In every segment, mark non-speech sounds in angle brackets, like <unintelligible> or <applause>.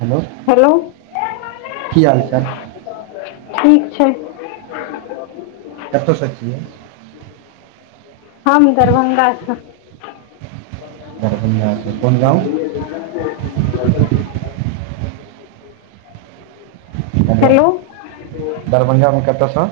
Hello hello की हाल चाल ठीक छै कतऽ सऽ छियै हम दरभंगासँ दरभंगा सऽ <inaudible> हेलो दरभंगामे कतऽसँ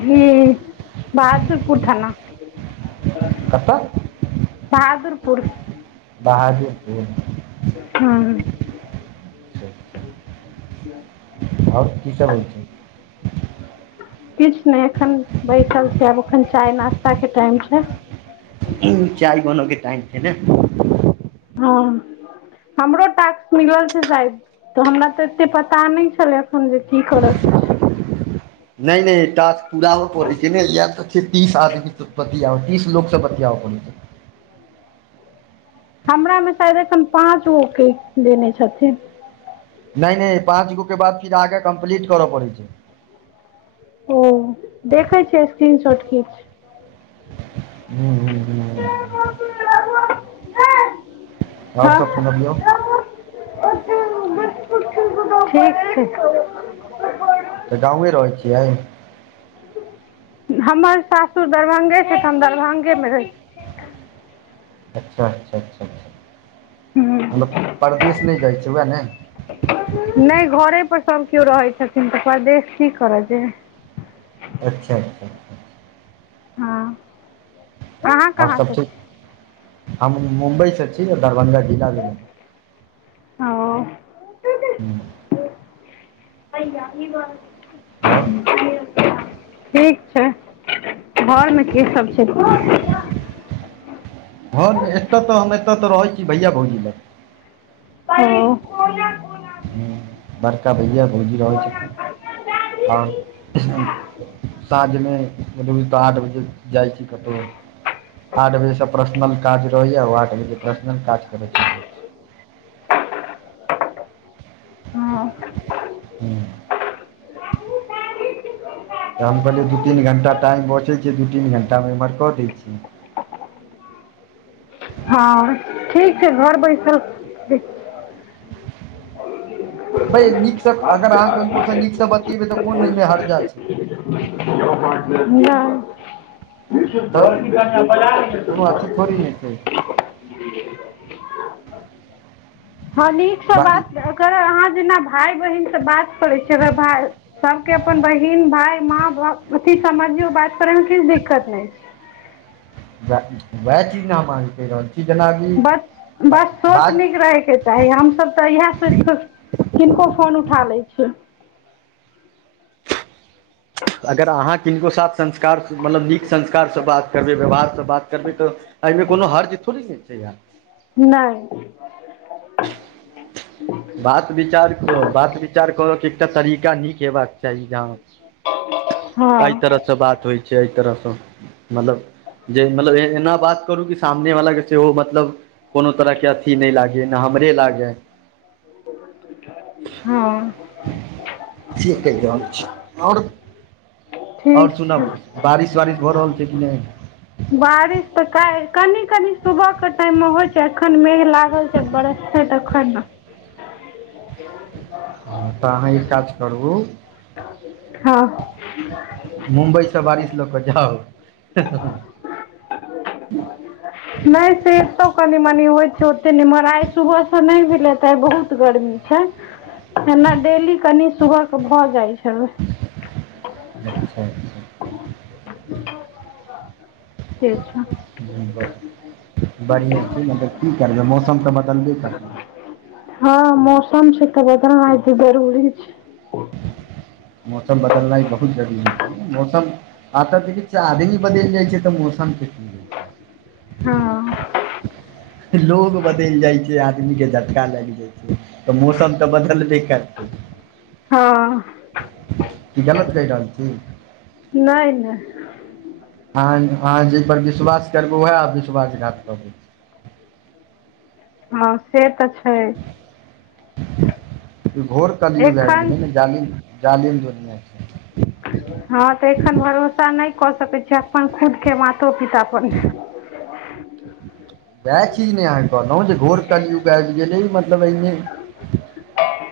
ह बहादुरपुर थाना त तऽ बहादुरपुर बहादुर पुर ह <unintelligible> और की सभ होइ छै <inaudible> किछ नै एखन बैसल छी आब एखन चाय नाश्ता केँ टाइम छै चाय बन केँ टाइम छै ने हाॅं हमरो टाक्स मिलल छै शायद तऽ हमरा ते एते पता नै छलै एखन जे की करऽ केँ छै नै नै टाक्स पूराबै पड़ै छै न या तऽ छै तीस आदमी बतियाउ तीस लोकसँ बतियाउ पर छी <unintelligible> हमरा में शायद एखन पाँच गो केँ देने छथिन नै नै पाँच गो केँ बाद फिर आगा कम्प्लीट कर पड़ै छै ओ देखै छियै स्क्रीन शॉट किछ <unintelligible> <unintelligible> <unintelligible> और सब सुनबियौ <unintelligible> तऽ गाँव यै रहै छियै हमर सासुर दरभंगे छै तऽ हम दरभंगे में रहै छी अच्छा अच्छा अच्छा अच्छा मतलब परदेस नै जाइ छै वएह ने नै घरे पर सभ केओ रहै छथिन तऽ परदेश की कर जेबे अच्छा अच्छा हँ अहाँ और कहाँ सब से ठीक छी <inaudible> हम मुम्बइ स छी दरभंगा जिला भेल <unintelligible> <unintelligible> <unintelligible> आओर ठीक छै घर में केँ सब छै भर नै हँ एतय तऽ हम एतय तऽ रहै छी भैया भौजी लग <unintelligible> हु बड़का भैया भौजि रहल छथिन <inaudible> और साँझमे मलब तऽ आठ बजे जाइ छी कतहु आठ बजे से पर्सनल काज रहैय आठ बजे पर्सनल काज करे छलिय। हँ <unintelligible> तऽ हम कहलियै दू तीन घण्टा टाइम बचै छय दू तीन घण्टा इमहर कऽ दै छियै <unintelligible> <inaudible> बैय नीकसँ अगर आहा ककरो सँ नीक सँ बतीयेबै तऽ कोन ओय मे हरजा छै तऽ <unintelligible> <unintelligible> हँ नीकसँ बाँकी बात कर अहाँ जेना भाय बहिन से बात करै छीयै अगर भै सब केँ अपन बहिन भाय माँ बाप अथी समझियौ बात करै में किछ दिक्कत नै छै वएह वएह चीज न हम अहाँ केँ कहि रहल छी की जेना अभी बस बस सोच नीक रहेके छै चाहे हम सभ तऽ इएह सोचिक <inaudible> किनको फोन उठा लै छियै अगर अहाँ किनको साथ संस्कार मतलब नीक संस्कार सँ बात करबै व्यवहार सँ बात करबै तऽ एहिमे कोनो हरज थोड़ी ह छै या नै <unintelligible> बात विचार कऽ बात विचार कर केँ एकटा तरीका नीक हेबाक चाही जहाँ <unintelligible> यै तरह सँ बात होइ छै यै तरह सँ मतलब जे मतलब एना बात करू कि सामने वाला कऽ सेहो मतलब कोनो तरह केँ अथि नै लागै नै हमरे लागै <unintelligible> ठीक कहि रहल छी और <inaudible> और ठीक छै सुनाबु बारिश वारिश भऽ रहल छै कि नै बारिश तऽ काइल कनि कनि सुबह कऽ टाइम मे होइ छै एखन मेघ लागल छै बरसते तखन न <unintelligible> हँ तऽ अहाँ ई काज करू हँ <inaudible> मुम्बइ स बारिश लऽ कऽ जाउ है नै से एतौ कनि मनी होइ छै ओतेक नमहर आइ सुबह स नै भेलै तऽ आइ बहुत गर्मी छै एना डेली कनि सुबह कऽ भऽ जाइत छल <unintelligible> से छै <inaudible> बढ़िएँ छै मतलब की करबै मौसम तऽ बदलबे करतै हँ मौसम छै तऽ <unintelligible> त जरूरी छै <inaudible> मौसम बदलनाइ बहुत जरूरी छै मौसम आ तऽ देखी छि आमदी बदले जै छै तऽ मौसम की होइ छै हँ <unintelligible> लोग बदलि जाइ छै आदमी के झटका लाइग जाय छै तऽ मौसम तऽ बदलबे कर हँ <unintelligible> गलत कहि रहल छी नै नै अह अहाँ जै पर विश्वास करबै ओहै आ विश्वासघात करत ह से तऽ छै <inaudible> घोर कलियुग आबि एखन गेल न जालि जालिम दुनियाँ छै हँ तऽ एखन भरोसा नै कऽ सकैत छी अपन खुद कऽ मातो पिता पर नै वएह चीज न अहाँ केँ कहनो जे घोर कलियुग आयब गेलए जे मतलब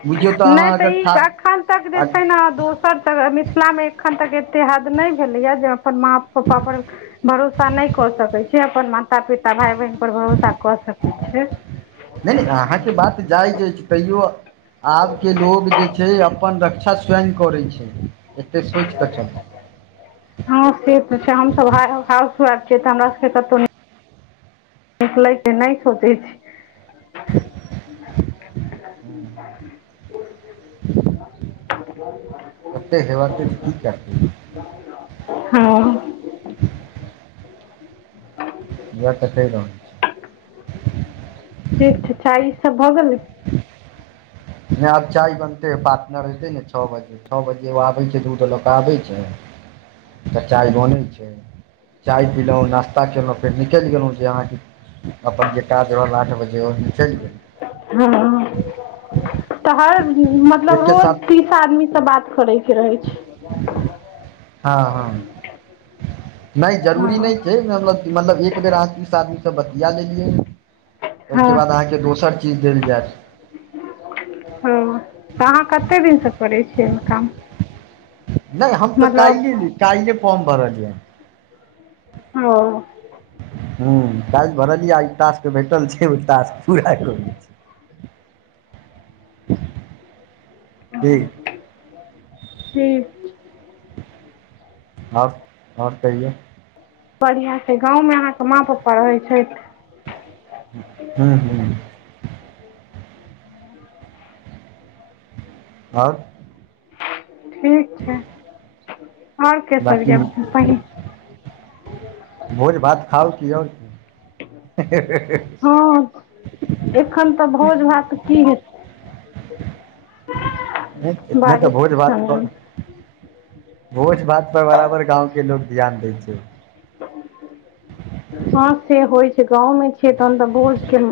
बुझियौ नै अहाँ तऽ अगर ई ठा एखन तक जे छै नहि न दोस्त एत तहन मिथिलामे एखन तक एतेक हद नै भेलैए जे अपन माँ पपा पर भरोसा नै कऽ सकै अछि। से अपन माता पिता भाय बहिन पर भरोसा कऽ सकै छै। नै नै अहाँकेँ बात जायज अछि तैयो आब केँ लोग जे छै। जे अपन रक्षा स्वयं करै छै एतेक सोचिकऽ चली हँ से तऽ छै हम हाउस वाइफ छीयै तऽ हमरा सब केँ कतौ नै निकलै केँ नै सोचै छी। <inaudible> <inaudible> ओते हेवत तऽ की करतै हँ <unintelligible> ठीक छै चाय उइ सब भऽ गेलै नय आब चाय बनतै पटनर ऐतै नऽ छ बजे छ बजे ओ आबैत छै दूध लऽ कऽ आबै छै तऽ चाय बनै छै। चाय पीलहुँ नाश्ता कयेलहुँ फेर निकलि गेलहुँ जे अहाँकेँ अपन जे काज रहल आठ बजे ओ निकलि गेलहुँ हँ तऽ हर मतलब एकके रोज साथ तीस टा आदमी सँ बात करे कऽ रहै छै। हँ हँ नय जरूरी नय हँ छै मतलब मतलब एक बेर अहाँ तीस आदमीसँ बतिया लेलियै ओहि केँ हँ बाद अहाँकेँ दोसर चीज देल जैत हँ तऽ अहाँ कते दिनसँ करै छियै एहिमे काम नय हम तऽ मतलब काइले एली काइले फॉर्म भरलियै हन। ओ हुँ काइल भरलियै आई ई टास्क भेटल छै ओ टास्क पूरा करै छी <inaudible> <unintelligible> <unintelligible> आओर आओर कहियो बढ़िया छै गाँवमे अहाँकेँ माँ पपा रहैत छैथ। हुँ - हुँ <inaudible> आओर ठीक छै आओर केँ सब बाँकी य पहि भोज भात खाउ की आओर की हँ एखन तऽ भोज भात की हेतै नय - नय तऽ बारिश भोज के भात समय मे कऽ भोज भात पर बराबर गाँव केँ लोक ध्यान दै छैय। हँ से होइ छै गाँवमे छियै तहन तऽ भोज केँ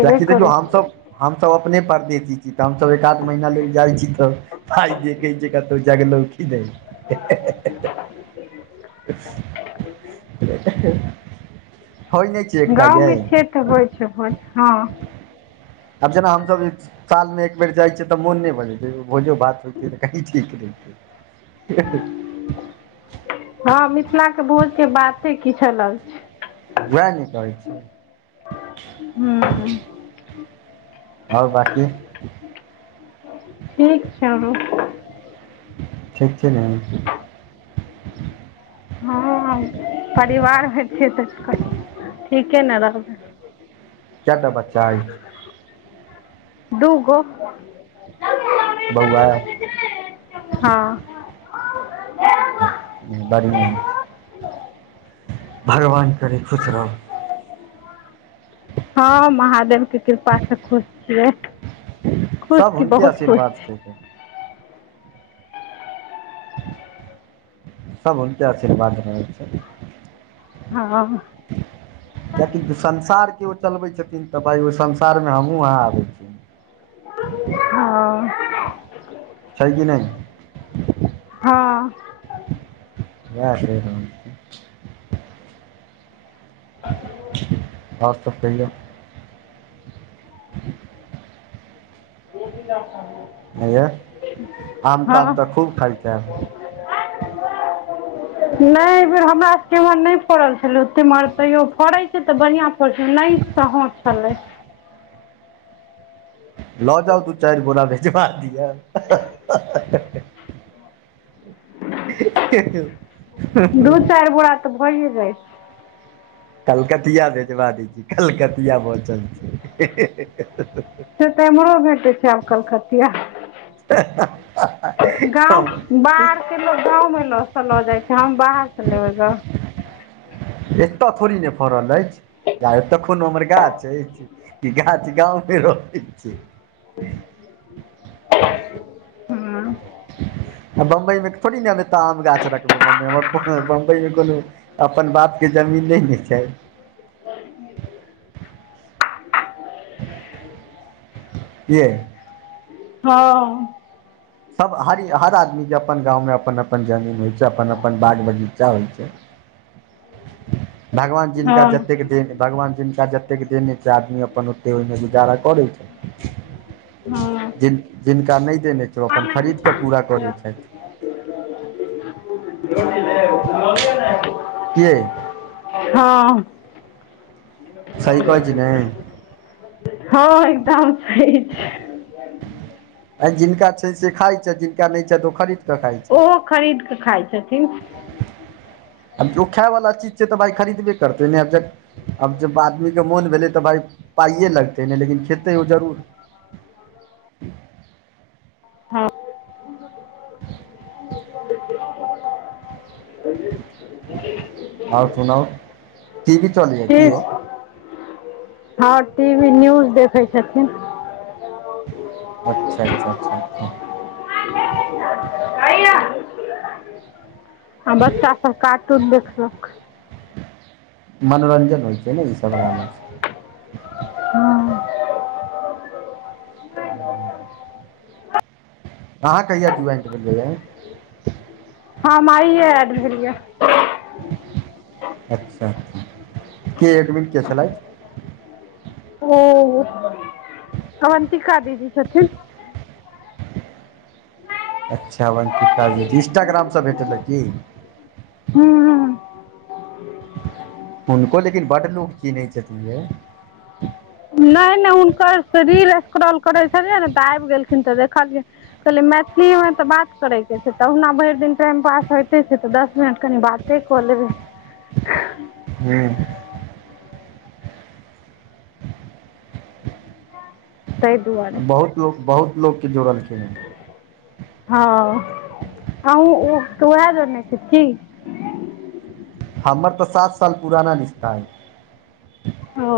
कियाकी देखियो हमसब - हमसब अपने परदेशी छी तऽ हमसभ एक आध महीना लऽ जाइ छी तब आइ देखै छिये कतहु जगलो की नय। <unintelligible> होइ नय छै एकटा यै गाँवमे छियै तऽ होइ छै होइ छै हँ अब जेना हमसब जे सालमे एक बेर जाइ छियै तऽ मोन नय भऽ जेतै एक बेर भोजो भात होइतै तऽ कनी ठीक रहितै <inaudible> हँ मिथिला केँ भोज केँ बाते किछ अलग छै। वैह नऽ कहै छी। हूँ आओर बाकी ठीक छ ठीक छै ने हँ <unintelligible> परिवारमे छियै तऽ ठीके ने रहबै केँ टा बच्चा ऐछ दूगो <unintelligible> बौआ <unintelligible> हँ बड़िया छै <inaudible> भगवान करै खुश रहब हँ महादेव केँ कृपा से खुश छियै खुश सभ की हुनके बहुत खुश आशीर्वाद छी। छै सब हुनके आशीवार्द रहै छै हँ हँ किएकि संसार केँ ओ चलबै छथिन तऽ भाय ओइ संसार में हमहूँ अहाँ आबै छी। <unintelligible> छै कि नै हँ इहै छै तहन <unintelligible> और सब कहियो <unintelligible> है यै <inaudible> आम ताम तऽ हँ खूब खाइत हैब <inaudible> <unintelligible> नै एहि बेेर हमरा सब केँ एम्हर नै फड़ल छलै ओत एम्हर तैयो फड़ै छै तऽ बढ़िआँ फड़ै छै नै तऽ हऽ छलै लऽ जाउ दू चाइर बोरा भेजबा दिअ- <unintelligible> <unintelligible> दू चाइर बोरा तऽ भइए जाइ छै कलकतिया भेजवा दै छी कलकतिया बचल छै <unintelligible> से तऽ एमहरो भेटै छै आब कलकतिया <unintelligible> छै गाँव बाहर केँ लोग गाँव मे ल स लऽ जाइ छै हम बाहर से लेबै गाँव एतय थोड़े नै फड़ल ऐछ जा ऐत हमर गाछ ऐछ की गाछ गाँमे रहै छै <unintelligible> आ बम्बई मे थोड़ी ने त आम गाछ रखबै बम्बई हमर बम्बई मे कोनो अपन बाप केँ जमीन नै ने छै <unintelligible> <inaudible> कि यै <inaudible> हँ सब हरी हर आदमी केँ अपन गाँवमे अपन अपन जमीन होइ छै अपन अपन बाग बगीचा होइ छै <unintelligible> भगवान जिनका हँ जतेक दे भगवान जिनका जतेक देन अइ छै आदमी अपन से ओइमें जुगारा करै छै <inaudible> जिन जिनका नै देने छै ओ अपन खरीद कऽ पूरा करै छैथ <unintelligible> कि यै <unintelligible> ह <inaudible> सही कहै छी ने आ हँ एकदम सही छै आ जिनका छै से खाइ छै जिनका नै छै तो ओ खरी ओहो खरीद कऽ खाइ छथिन। ओ खायवला चीज छै तऽ भाय खरीदबे करतै नहि आब जक आब जब आदमी के मोन भेलै तऽ भाय पाइए लगतै नहि लेकिन खेतै ओ जरूर ह आओर सुनाउ टी वी चलैए की ठीक। यै ह टी वी न्यूज देखै छथिन अच्छा अच्छा कइया। आ बच्चा सभ कार्टून देखलक मनोरञ्जन होइ छै ने ईसभरामे ह दोसर। अहाँ कहिया जुइन करबाए हम आइए एड भेल य अच्छा कि एकडमट के छलेलै ह। ओ अवन्तिका दीदी छथिन। अच्छा बैंक इन्स्टाग्रामसँ भेटैलए की हू ह उको लेकिन बड़ नूख कि नहि चत है नहि नहि हुनकर रील स्क्रॉल करै छलियै ने त आबि गेलखिन तऽ देखलियै कहलियै मैथिली मे तऽ बात करैके छै तुना भरि दिन टाइम पास होइते छै तऽ दस मिनट खनि बाते करलब। ह ताहि दुआरे बहुत लो बहुत लोकग के जुड़लखिन ह हँ अँ वएह जानै छी कऽ हमर त सात साल पुराना रिश्ता है ओ।